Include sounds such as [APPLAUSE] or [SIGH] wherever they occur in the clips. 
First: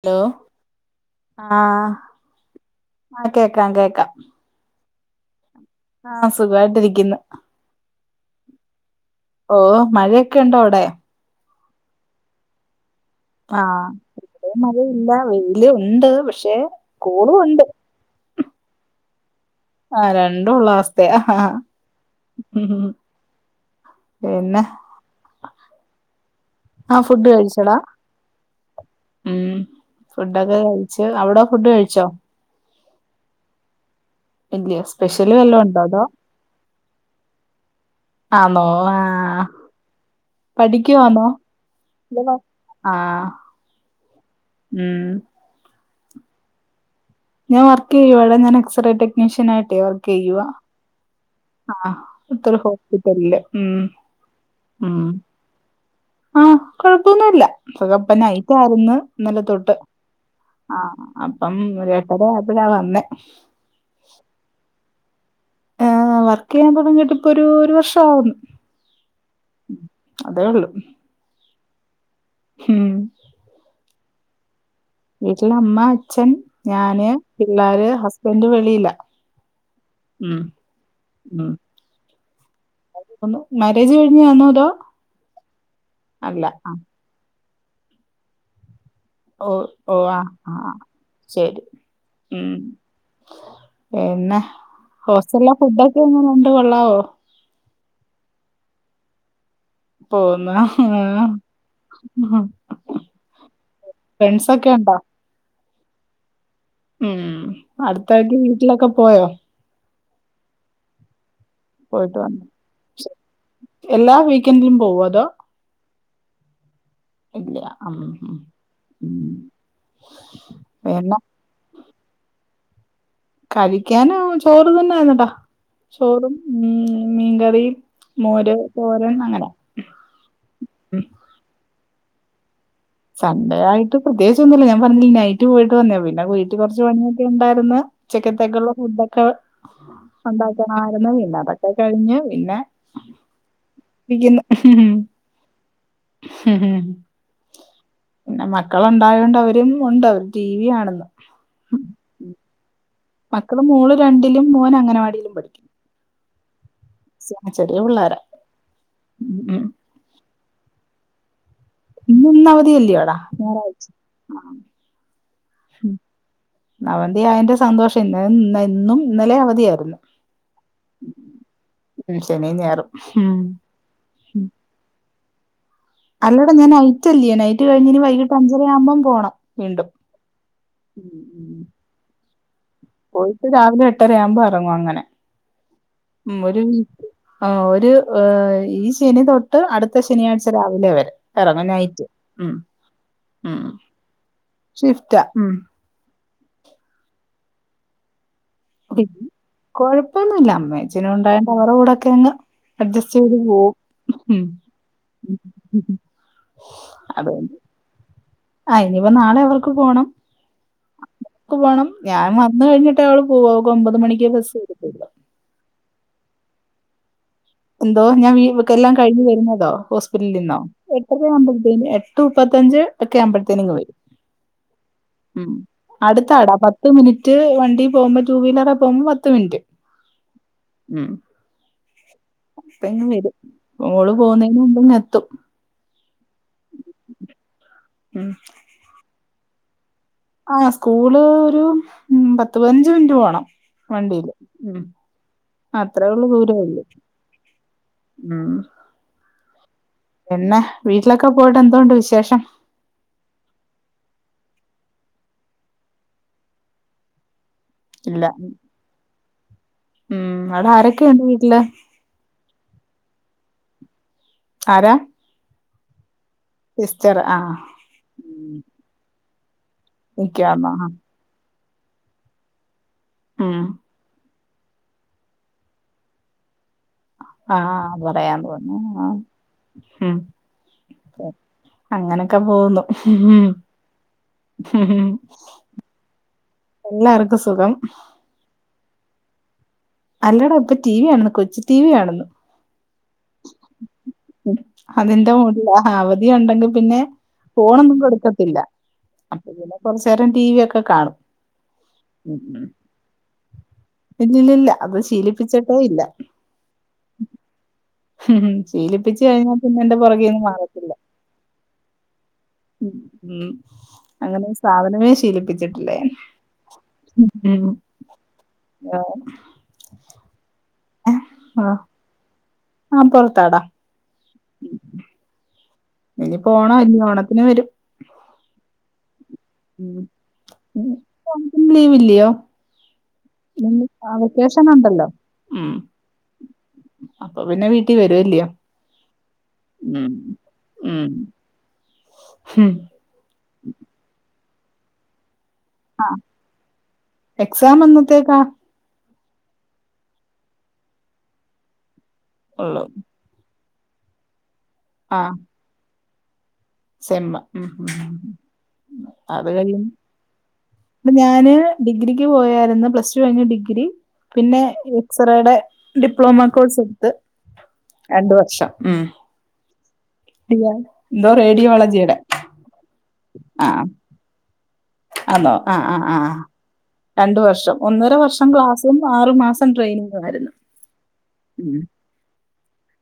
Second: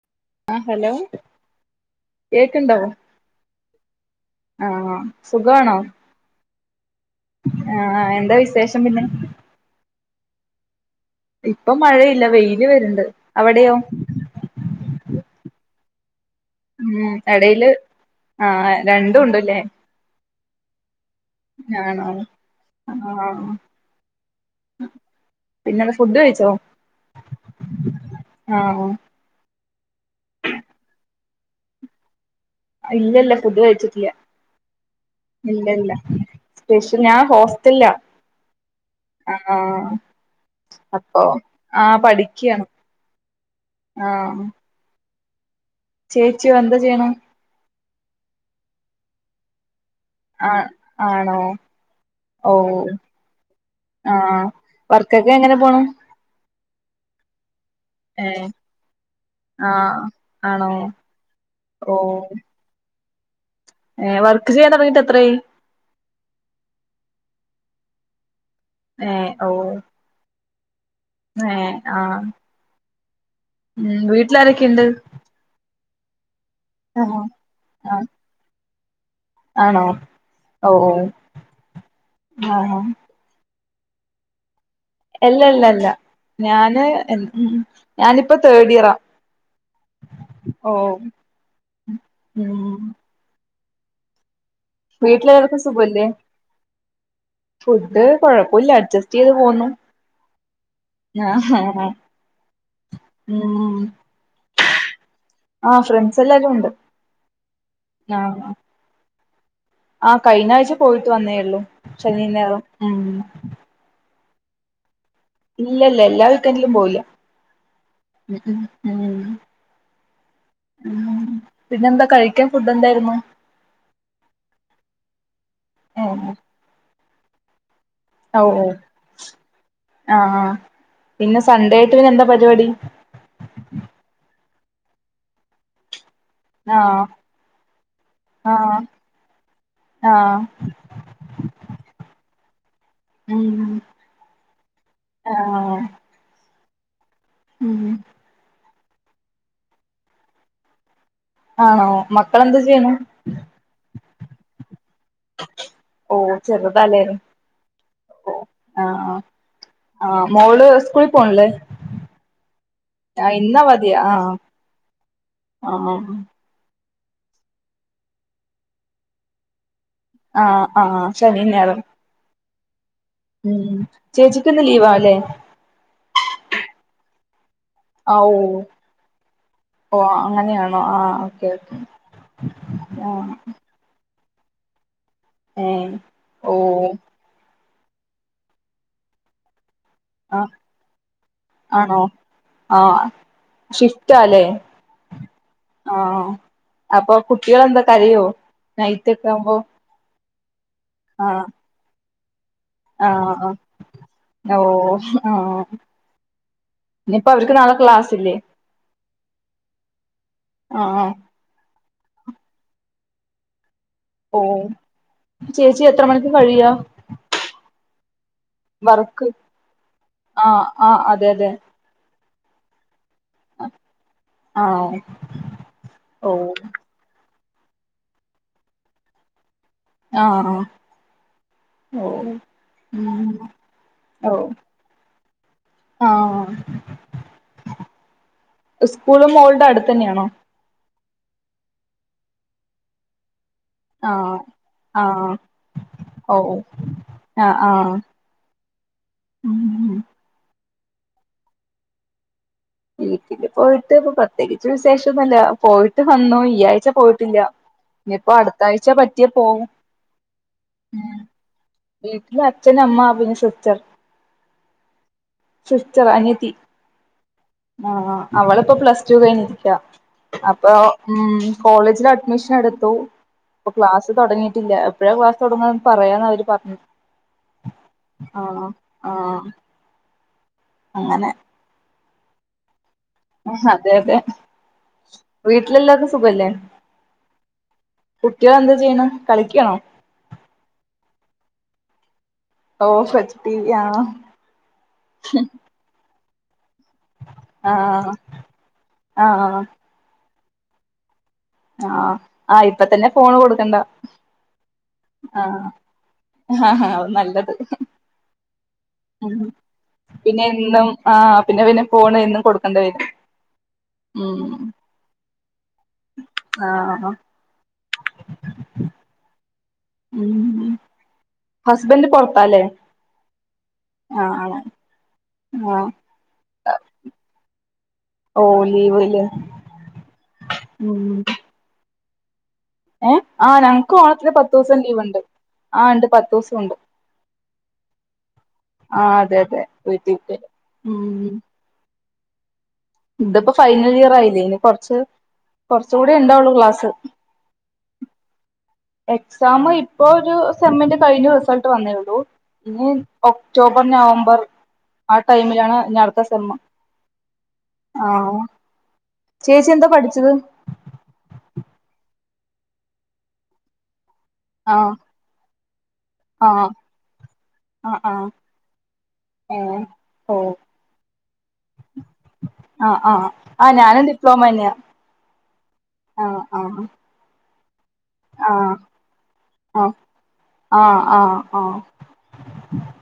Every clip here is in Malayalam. ഹലോ ആ ഹലോ ആഹ് കേക്ക്ണ്ടോ ആ കേക്കാം കേക്കാം. ആഹ് സുഖാണോ? ആഹ് സുഖവായിട്ടിരിക്ക്ന്ന്. ആഹ് എന്താ വിശേഷം പിന്നെ? ഓഹ് മഴയൊക്കെ ഉണ്ടോ അവിടെ? ഇപ്പം മഴയില്ല വെയില് വര്ണ്ട്. അവിടെയോ ആഹ് ഇവിടേം മഴയില്ല വെയില് ഉണ്ട് പക്ഷെ- ഉം കോളും ഉണ്ട് എടേല് ആഹ് രണ്ടും ഉണ്ട് ഇല്ലേ ആ രണ്ടുംയുള്ള അവ - ക്കെ ആഹാ ആഹ് ആണോ ആഹ് പിന്നെ പിന്നെന്ത ഫുഡ് കഴിച്ചോ? ആഹ് ഫുഡ് കഴിച്ചെടാ ആ ഉം ഫുഡൊക്കെ കഴിച്ച് അവിട ഫുഡ് കഴിച്ചോ? ഇല്ല ഇല്ല ഫുഡ് കഴ്ച്ചിട്ടില്ല്യ ഇല്യാ സ്പെഷ്യല് വല്ലോം ഉണ്ടോ അതോ സ്പെഷ്യൽ ഞാൻ ഹോസ്റ്റല്ലാ ആന്നോ ആഹ് അപ്പൊ പഠിക്കുവാന്നോ ആഹ് പഠിക്കയാണ് ആഹ് ആഹ് ഉം ചേച്ചിയോ എന്തോ ചെയ്യ്ണ് ഞാൻ വർക്ക് ചെയ്യുവാടാ ഞാന് എക്സ്റെ ടെക്നീഷ്യനായിട്ട് വർക്ക് ചെയ്യുവാ ആഹ് ആണോ? ആഹ് ഓ ഇത്രരു ഹോസ്പിറ്റലില് ഉം ആ ഉം വർക്കൊക്കെ എങ്ങനെ പോണു ആഹ് കൊഴപ്പൊന്നുല്ല സുഖ ഏ പ്പനയിറ്റായിരുന്ന് ഇന്നലെ ആ തൊട്ട് ആണോ ആഹ് അപ്പം ഒരു ഓ എട്ടര ആയപ്പഴാ വന്നേ ഏഹ് വർക്ക് ചെയ്യാൻ തൊടങ്ങീറ്റ് എത്രായി ഏഹ് വർക്ക് ചെയ്യാൻ തുടങ്ങിയിട്ട് ഇപ്പൊ ഒരു ഒരു വർഷം ആകുന്നു ഏഹ് ഓ അതേ ഉള്ളൂ ഏഹ് ആഹ് ഉം ഉം വീട്ടിലാരൊക്കെയുണ്ട് വീട്ടില് അമ്മ അച്ഛൻ ഞാന് ആഹ് പിള്ളാര് ആഹ് ഹസ്ബന്റ് വെളിയിലാ ആണോ ഉം ഓ ഓ ഉം ആഹ് ആഹ് മാരേജ് കഴിഞ്ഞതാന്നോ അതോ എല്ലല്ലല്ല അല്ല ആഹ് ഞാന് ഞാനിപ്പ തേർഡ് ഇയറാ ഓ ഓ ആഹ് ഓ ആഹ് ശരി ഉം പിന്നെ ഹോസ്റ്റലിലെ വീട്ടിലെല്ലാർക്കും ഫുഡൊക്കെ സുഖല്ലേ എങ്ങനെ ഉണ്ട് കൊള്ളാവോ ഫുഡ് കൊഴപ്പുല്ല അഡ്ജസ്റ്റ് ചെയ്ത് പോന്നു പോന്നു ആഹ് ഉം ഫ്രണ്ട്സൊക്കെ ഉണ്ടോ ആഹ് ഫ്രണ്ട്സ് എല്ലാരും ഉണ്ട് ഉം അടുത്തിടയ്ക്ക് ആഹ് വീട്ടിലൊക്കെ പോയോ ആഹ് കഴിഞ്ഞ ആഴ്ച പോയിട്ട് വന്നേ ഉള്ളൂ എല്ലാ വീക്കെന്ഡിലും പോകുവോ അതോ ഇല്ലല്ല എല്ലാ വിക്കെന്റിലും പോയില്ല ഇല്ല അം പിന്നെ പിന്നെന്താ കഴിക്കാൻ ഫുഡ് എന്തായിരുന്നു കഴിക്കാൻ ചോറ് തന്നൊയിരുന്നാടാ ഏഹ് ചോറും ഉം മീ മീൻകറിയും ഓ മോര് ഓ തോരൻ അങ്ങനെ ആഹ് ആ ഉം പിന്നെ സൺഡേ ആയിട്ട് പിന്നെ എന്താ പരിപാടി സൺഡേ ആയിട്ട് പ്രത്യേകിച്ച് ഒന്നുമില്ല ഞാൻ പറഞ്ഞില്ല നൈറ്റ് പോയിട്ട് വന്നയാ പിന്നെ വീട്ടി വീട്ടി കുറച്ച് ആഹ് പണിയൊക്കെ ഉണ്ടായിരുന്നു ഉച്ചക്കത്തേയ്ക്കുള്ള ആഹ് ഫുഡ്ഒക്കെ ആഹ് ഉണ്ടാക്ക ആരുന്നു പിന്നെ അതൊക്കെ കഴിഞ്ഞ് പിന്നെ ഉം പഠിക്കുന്നു ആഹ് ഉം പിന്നെ മക്കള് ഉണ്ടായോണ്ട് അവരും ഉണ്ട് അവര് ടിവി കാണുന്നു ആണോ മക്കളെന്ത് ചെയ്യുന്നു മക്കള് മോള് രണ്ടിലും മോന് അംഗനവാടിയിലും പഠിക്കുന്നു ഓ ചെറുതല്ലേന് സ- ചെറിയ പിള്ളാരാ ഓ ആഹ് ആഹ് ഉം ഉം ആഹ് മോള് സ്കൂളിൽ പോണില്ലേ ഇന്ന് ഒന്ന് അവധിയല്ലേടാ ആഹ് ഞായറാഴ്ച ഇന്നവധിയാ ആഹ് ആഹ് അവതി ആയതിന്റെ സന്തോഷം ഇന്ന് ഇന്നും ഇന്നലെ അവധിയായിരുന്നു ആഹ് ആഹ് ശനിയും ഞായറും ഉം ശനിയും ഞായറും ഉം.. ചേച്ചിക്ക്ന്ന് ലീവാല്ലേ അല്ലട ഞാൻ നൈറ്റല്ലിയോ നൈറ്റ് ആഹ് ഓ കഴിഞ്ഞ്നിവൈകിട്ട് അഞ്ചര ആവുമ്പം പോണം വീണ്ടും ഓ അങ്ങനെയാണോ ഉം. [UNINTELLIGIBLE] ആഹ് പോയിട്ട് രാവിലെ എട്ടരയാവുമ്പോ ഇറങ്ങും അങ്ങനെ ഏഹ് ഉം ഓ ഒരു മിനിറ്റ് ആഹ് ഒരു ഈ ശനി തൊട്ട് യിട്ട് അടുത്ത ആഹ് ശനിയാഴ്ച രാവിലെ വരെ ഇറങ്ങും ആണോ നൈറ്റ് ഉം ആഹ് ഉം ഷിഫ്റ്റാല്ലേ ഷിഫ്റ്റാ ഉം ആഹ് അപ്പൊ കുട്ടികൾ എന്തൊ കരയോ നൈറ്റ് ഒക്കെ ആകുമ്പോ കൊഴപ്പൊന്നുമില്ല അമ്മേച്ചനും ഉണ്ടായോണ്ട് അവരുടെ കൂടെയൊക്കയങ്ങ് അഡ്ജസ്റ്റയ്ത് ആഹ് പോവും.. ഹ്മ് ഹ് നിപ്പ അവര്ക്ക് നാളെ ക്ലാസ്സ് ല്ലേ... ആ ഇനിയിപ്പം നാളെ അവർക്ക് പോണം ആഹ് ആഹ് ക്ക് പോണം. ഞാൻ വന്നു കഴിഞിട്ടേ അവള് പോവ്വ. അവൾക്ക്ഒമ്പത് മണിക്ക് ബസ് ഓഹ്.... വരത്തുള്ളൂ. ചേച്ചി എത്ര മണിക്ക കഴിയാ? എന്തോ ഞാൻ വീ വിക്കെല്ലാം കഴിഞ്ഞ് വർക്ക് വരുന്നതാ ഹോസ്പിറ്റലിന്ന്. ആഹ് ആഹ് അതെ അതെ എട്ടരയാവുമ്പൊ പൊയ് ത്തുപ്പത്തഞ്ച് ഒക്കെ ആവുമ്പോഴത്തേന്ങ്ങ് വരും. ആഹ് അടുത്താ ഓഹ് ടാ ത്ത് മിനിറ്റ് വണ്ടി പോവുമ്പോ. ടു വീലറെ പോവുമ്പോ പത്ത് മിനിറ്റ് ആഹാ ഉം ഓ ഇപ്പ ഇങ്ങ് വരും. ഓള് പോവുന്നതിന് മുമ്പെങ്ങെത്തും ആഹ് ഉം സ്കൂളു മോൾടെ അടുത്തന്നെയാണോ ആ സ്കൂള്, ഒരു പത്ത്, പതിനഞ്ച്, മിൻറ്റ് പോണം വണ്ടീല്. ആഹ് ഉം.... ആഹ് അത്രേഒള്ളു. ഓഹ് ദൂരേള്ളൂ ആഹ് ആ പിന്നെ വീട്ടിലൊക്കെ പോയിട്ട് എന്തോണ്ട് വിശേഷം? വീട്ടില് പോയിട്ട് ഇപ്പൊ പ്രത്യേകിച്ച് വിശേഷന്നൊല്ല. പോയിട്ട് വന്നു ഈ ആഴ്ച പോയിട്ടില്ല ഇല്ല ഞിപ്പോ അടുത്താഴ്ച പറ്റിയ പോവും ഉം.. അവിടെ ആരൊക്കെയുണ്ട് വീട്ടില്? വീട്ടില് അച്ഛൻ അമ്മ പിന്നെ, സിസ്റ്റർ ആരാ സിസ്റ്ററാ അനിയത്തി സിസ്റ്ററാ ആ ഉം അവളിപ്പോ പ്ലസ് ടു കഴിഞ്ഞിരിക്ക നിക്കാന്നോ അപ്പൊ ആഹ് ഉം കോളേജിൽ അഡ്മിഷൻ എടുത്തു ഉം അപ്പൊ ക്ലാസ് തുടങ്ങിയിട്ടില്ല പ്പോ എപ്പോ ക്ലാസ് തുടങ്ങാന്ന് പറയാന്ന അവര് പറഞ്ഞത് ആഹ അത് പറയാന്ന് പറഞ്ഞു ആഹ ആ ഉം അങ്ങനെ അങ്ങനെക്കെ പോകുന്നു ഉം അതെ യതെ സുഖം എല്ലാർക്കും സുഖം കുട്ടിയെന്താ ചെയ്യ്ണെ കളിക്കണോ അല്ലടാ ഇപ്പൊ ടി വി കാണ്ന്ന് കൊച്ചി ടി വി കാണെന്ന് ഓ കൊച്ചു ടി വി ആണോ അതിന്റെ മൂഡിലാ അവധി ഉണ്ടെങ്കി പിന്നെ ആ ഫോണൊന്നും കൊടുക്കത്തില്ല അപ്പോ ആ പിന്നെ കൊറച്ചേരം ടി വി ഒക്കെ കാണും ആഹ ആ ഉം ഇപ്പന്നെ ഫോണ് കൊടുക്കണ്ട ഇല്ലില്ലില്ല അത് ശീലിപ്പിച്ചിട്ടേ ഇല്ല ആഹ ആ നല്ലത് മം, ശീലിപ്പിച്ചു, ഉം കഴിഞ്ഞാ- പിന്നെ, അതിന്റെ, പുറകെ. പിന്നെ, എന്നും, ആ, പിന്നെ, പിന്നെ, ഫോൺ, എന്നും, കൊടുക്കും. മം, അങ്ങനെ, ഒരു, സാധനമേ ശീലിപ്പിച്ചിട്ടില്ലേ, [UNINTELLIGIBLE] ഞാൻ ആഹ ഉം ആഹ ഉം ആഹ ഹസ്ബന്റ് പോർത്താലെ ആഹ് പോർത്താടാ ആഹ ആ ആഹ ഇനിപ്പോ ഓണായില്ലേ ഓണത്തിന് വരും ഓ, ലീവല്ലേ മം, അപ്പൊ, അവർക്ക്, ലീവില്ലയോ. എ, ആ, ഇനി ഞങ്ങക്കും, ആ ഓണത്തിന്, പത്ത്, വെക്കേഷൻ ദിവസം, ഉണ്ടല്ലോ. ലീവോണ്ട്, ഉം ആ ഇണ്ട്, പത്തുദിവസോംണ്ട്. അപ്പൊ, പിന്നെ, വീട്ടിൽ വരുവല്ലയോ. ആ, അതെ, അതെ, ഉം. വീട്ടിക്ക്, വരും. ഹ്മ് ഇതിപ്പോ, ഫൈനൽ, ഇയർ ആയില്ലേ, ഇനി, കൊറച്ച്, കുറച്ച് കൂടി, ആഹ് ഉണ്ടാവുള്ളു, ക്ലാസ്സ്. എക്സാം, എന്നത്തേക്കാ. എക്സാം, ഇപ്പൊ, ഒരു, സെമ്മിന്റ കഴിഞ്ഞു, റിസൾട്ട്, വന്നേയുള്ളു, ഉള്ളൂ ഇനി. ഒക്ടോബർ, നവംബർ, ആ ആഹ് ടൈമിലാണ്, ഇനി, അടുത്ത, സെമ്മ്. സെമ്മ്, മം, മം. ആഹ് അത് ചേച്ചി കഴിയും, എന്താ പഠിച്ചത് അപ്പൊ, ഞാന് ഡിഗ്രിക്ക്, പോയായിരുന്നു, പ്ലസ്റ്റു, കഴിഞ്ഞ്, ഡിഗ്രി. പിന്നെ, ആഹ് എക്സ്റേയുടെ, ഡിപ്ലോമ ആഹ് കോഴ്സ്, എടുത്ത്. ആഹ് ആഹ് രണ്ട്, വർഷം, മം. ഓ റേഡിയോളജിയുടെ അ, ആ, ഞാനും, ഡിപ്ലോമ തന്നെയാ. അന്നോ, ആ, ആ, ആ, ആഹ് ആഹ് രണ്ടു വർഷം, ഒന്നര വർഷം. ഒരു, വർഷം, ആഹ് ക്ലാസും, ആറു മാസം, ആഹ് ട്രെയിനിങ്ങും ആയിരുന്നു.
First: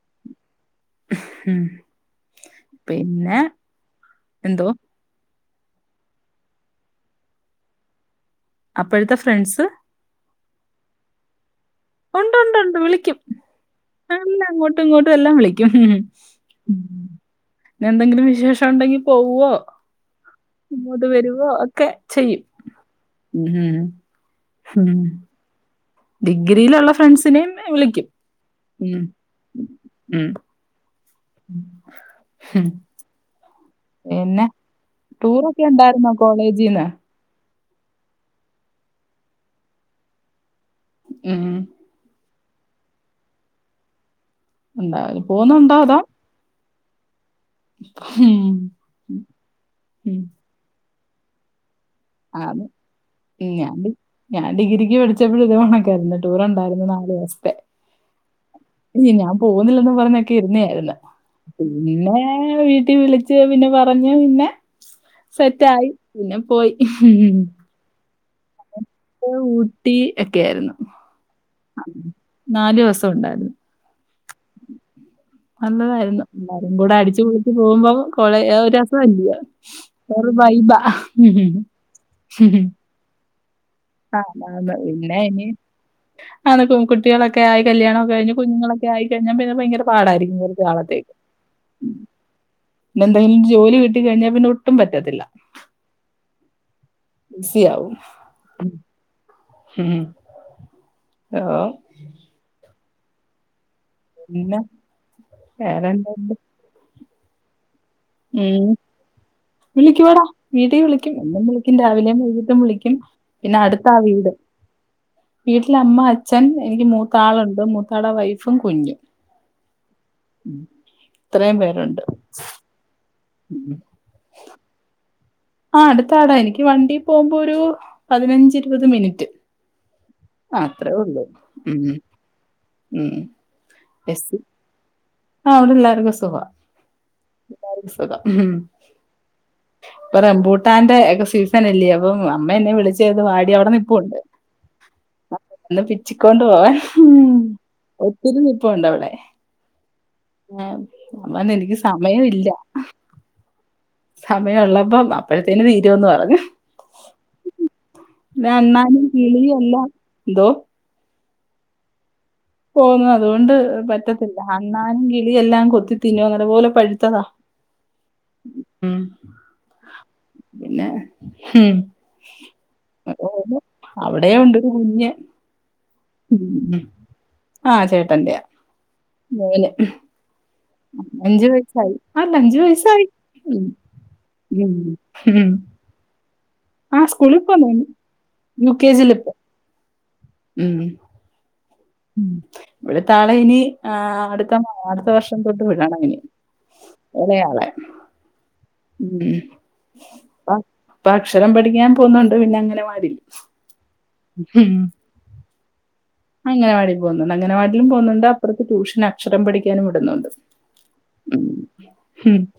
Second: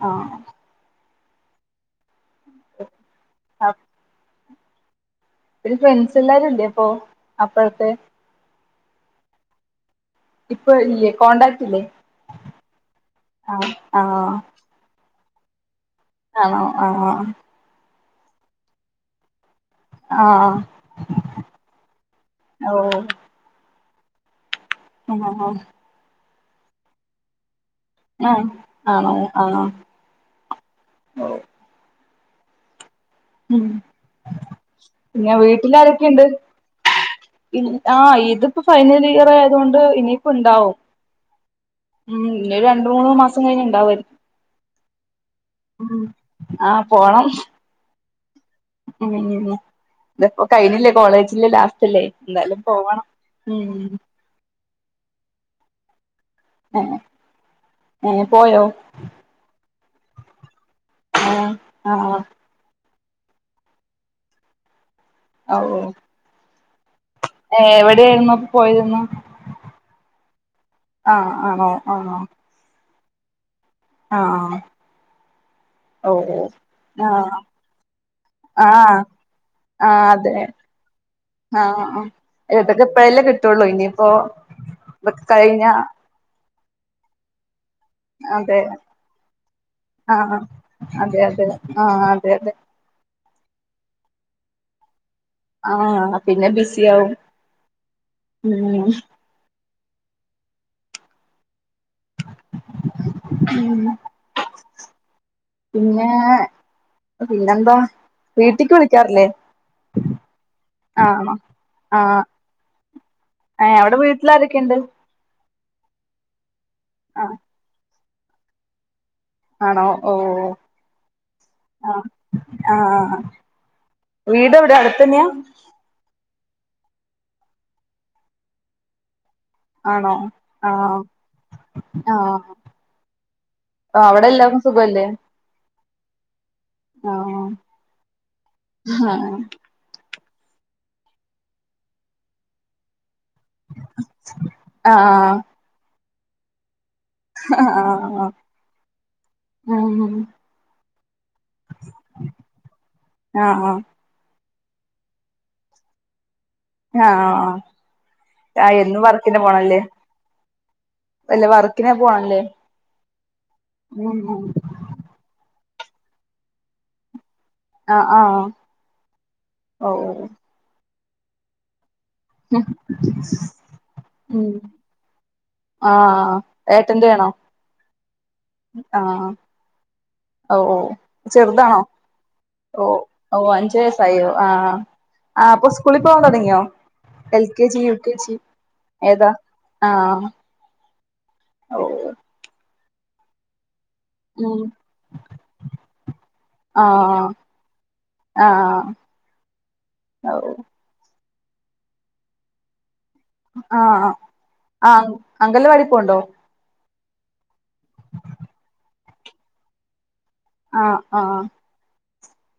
ആ മം, പിന്നെ, എന്തോ. ഒത്തിരി, ഫ്രണ്ട്സ്, എല്ലാവരുംല്ലേ അപ്പൊ, അപ്പഴത്തെ. അപ്പോഴത്തെ, ഫ്രണ്ട്സ്. ഇപ്പൊ, ഇല്ലേ, കോൺടാക്ട് ഇല്ലേ. ഒണ്ട്, ണ്ട്, ണ്ട്, വിളിക്കും, ആഹ് ആഹ് ഞങ്ങള് അങ്ങോട്ടും, ഇങ്ങോട്ടും, എല്ലാം, വിളിക്കും, ആണോ മം. [UNINTELLIGIBLE] ആഹ് എന്തെങ്കിലും വിശേഷം, ഉണ്ടെങ്കി, പോകുവോ. ആ ഇങ്ങോട്ട്, വരുവോ, ഒക്കെ, ചെയ്യും, ഓ മം. മം, ആഹ് ഡിഗ്രിയിലുള്ള, ഫ്രണ്ട്സിനെയും, വിളിക്കും. ആഹ് ഉം ആണോ ആഹ് ഉം ഹും ഉം. പിന്നെ, പിന്നെ ടൂറൊക്കെ ണ്ടായിര്ന്നോ കോളേജീന്ന്. ഇൻ അഹ് ഇത്പ്പ ഫൈനലിയർ ആയതൊണ്ട് ഇനിപ്പോ ണ്ടാവും. ഉം ഉം ഞ്ഞൊരു രണ്ട്, മൂന്ന്, മാസം കഴിഞ്ഞുണ്ടാവായ് ണ്ടാവും പോന്നുണ്ടോ, അതോ. ആഹ് പോണം. ഉം മം, ഉം. ഇതപ്പോ, കഴിയില്ലേ കോളേജില്ലേ, ലാസ്റ്റ്ല്ലേ. എന്താലും അത് പോവണം ഞാൻ ഡി ഉം ഞാൻ ഡിഗ്രിക്ക് പഠിച്ചപ്പോഴ ഇത പോണക്കായിരുന്നു ടൂർണ്ടായിരുന്നു ഏഹ് നാാലു ദിവസത്തെ ഏഹ് പോയോ ഞ് ഞാ പോകുന്നില്ലന്നും പറഞ്ഞൊക്കെ ഇരുന്നെയായ്ര്ന്നു, ഏഹ് പിന്നെ. ആഹ് യൊ വീട്ടി വിളിച്ച് പിന്നെ പറഞ്ഞ് പിന്നെ സെറ്റായി പിന്നെ പോയി. ഉം ഉം. ഏ വടെയായിരുന്നു, അപ്പൊ പോയിരുന്ന. എ ഊട്ടി എക്കെ ആയിരുന്നു ആഹ് ആണോ അ ആണോ നാലുസം ഉണ്ടായിര് ആഹ്. നല്ലതായിര്ന്നു ഓഹ് എല്ലാരുംകൂടെ ഓഹ് അടിച്ചു ആഹ് പൊളിച്ച് പോകുമ്പം കോളെ അ ആഹ് രസവല്ലയോ. ആഹ് വേറൊരു അതെ വൈബ ഉം ഉം ഇല്ല കിട്ടയുള്ളൂ ഇനി ആഹ് ന ഇല്ലായ്നി അത് കുട്ടികളക്കെ ആയി കല്യാണംക്കെ കഴിഞ്ഞ് അതെ കുഞുങ്ങളൊക്കായിക്കഴിഞ്ഞാ പിന്നെ ഭയങ്കര പാടായിരിക്കും ആഹ് കോർച്ച് നാളത്തേക്ക് അതെ അതെ ആഹ് അതെ അതെ പിന്നെന്തെലും ജോലി കിട്ടി കഴിഞ്ഞാ പിന്നെ ഒട്ടും പറ്റത്തില്ല ആഹ പിന്നെ ബിസി ആവും ബിസിയാവും ഉം ഉം ഉം പിന്നെ വേറെന്താ? പിന്നെ പിന്നെന്താ വീട്ടിക്ക് വിളിക്കാറില്ലേ വിളിക്കൂടാ വീട്ടിൽ വിളിക്കും ആണോ എന്നും വിളിക്കും രാവിലെയും ആഹ് വൈകീട്ടും വിളിക്കും പിന്നെ അടുത്താവീട് വിട്ടിലാരെക്കേണ്ട് വീട്ടില് അമ്മ അച്ഛൻ എനിക്ക് ആഹ് മൂത്താളുണ്ട് മൂത്താളുടെ വൈഫും കുഞ്ഞും ആണോ ഓ ഉം. ആ ആഹ ആഹ് ആ ഉം വീടെവിടെ അടുത്തന്നെയാ ആ അടുത്താടാ എനിക്ക് വണ്ടി പോകുമ്പോ ഒരു പതിനഞ്ച് ഇരുപത് മിനിറ്റ് ആണോ അത്രേ ആഹ ഉള്ളൂ ഉം ആഹ ഉം ആ അവിടെ എസ് എല്ലാർക്കും സുഖവല്ലേ ആ അവിടെ എല്ലാർക്കും സുഖ ആഹ് എല്ലാർക്കും സുഖം ഉം ഇപ്പൊ രെഭൂട്ടാന്റെ ഒക്കെ സീസൺല്ലേ അപ്പം അമ്മ എന്നെ വിളിച്ചത് വാ അ അവിടെനിൽപ്പുണ്ട് ആഹ് ഒന്ന് പിച്ചിക്കൊണ്ട് പോവാൻ ഉം ഒത്തിരി മിറ്റം ഉണ്ടോ അവിടെ അഹ് ആഞാൻ പറഞ്ഞു എനിക്ക് സമയം ഇല്ല ആഹ ആഹ സമയമ ഉള്ളപ്പ അപ്പഴത്തേന് തീരുമന്ന് പറഞ്ഞു ആഹ് ആഹ് പി എന്നും അണ്ണനും കീളിയും എല്ലാം എന്തോ അല്ലെ വർക്കിനെ പോണംല്ലേ ഓ അതുകൊണ്ട് പറ്റത്തില്ല അണ്ണാനും കിളി എല്ലാം കൊത്തി തിന്നു അങ്ങത് പോലെ പഴുത്തതാ ആഹ ആഹ് ഉം. ഓ പിന്നെ അവിടെ ഉണ്ട് ഒരു കുഞ്ഞ് ആ ഏറ്റന്റ് വേണോ ആഹ ചേട്ടന്റെയാ ആഹ മേലെ ഓ ഓ ചെറുതാണോ അല്ല അഞ്ചു ഓ വയസ്സായി ഓ ഉം, അഞ്ച വയസായി ആഹ ഉം. ഹും. ആപ്പൊ സ്കൂളിൽ പോകൻ തുടങ്ങിയോ ആ സ്കൂളിൽ എൽ കെ പോന്നു ജി യു കെ ജി ഏതാ ആ ഉം ഓ ഉ ഇവിടെ താളെ ഇനി ആ അടുത്ത ഉം അടുത്ത വർഷം തൊട്ട് വിടണം അന് ഇളയാളെ ആഹ ഉ അക്ഷരം പഠിക്കാൻ പോന്നുണ്ട് പിന്നെ അംഗൻവാടി ആഹ ആ അങ്കല വടി പോണ്ടോ അങ്ങനവാടിൽ പോന്നുണ്ട് അങ്ങനവാടി പോകുന്നുണ്ട് അപ്പുറത്ത് ട്യൂഷൻ അക്ഷരം പഠിക്കാനും ഇടുന്നുണ്ട് ആഹ് ആഹ്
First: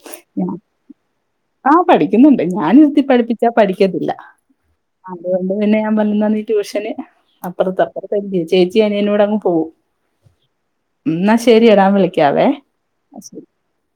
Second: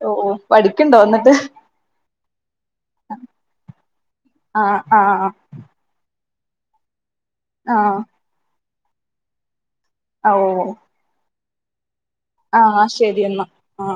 ഓ ഓ ഉ പഠിക്കണ്ടോ എന്നിട്ട് ആഹ പഠിക്കുന്നുണ്ട് ഞാനിരുത്തി പഠിപ്പിച്ചാ ആഹ് ആഹ് പഠിക്കത്തില്ലൊണ്ട് പിന്നെ ഞാൻ വന്നുതന്ന ഈ ട്യൂഷന് അപ്പുറത്ത് ആഹ് അപ്പുറ ചേച്ചി അനോട് അങ്ങ് പോകും ഓ ഉ എന്നാ ശരി ഞാൻ വിളിക്ക ആഹ് ആ ശരിയന്ന് ആ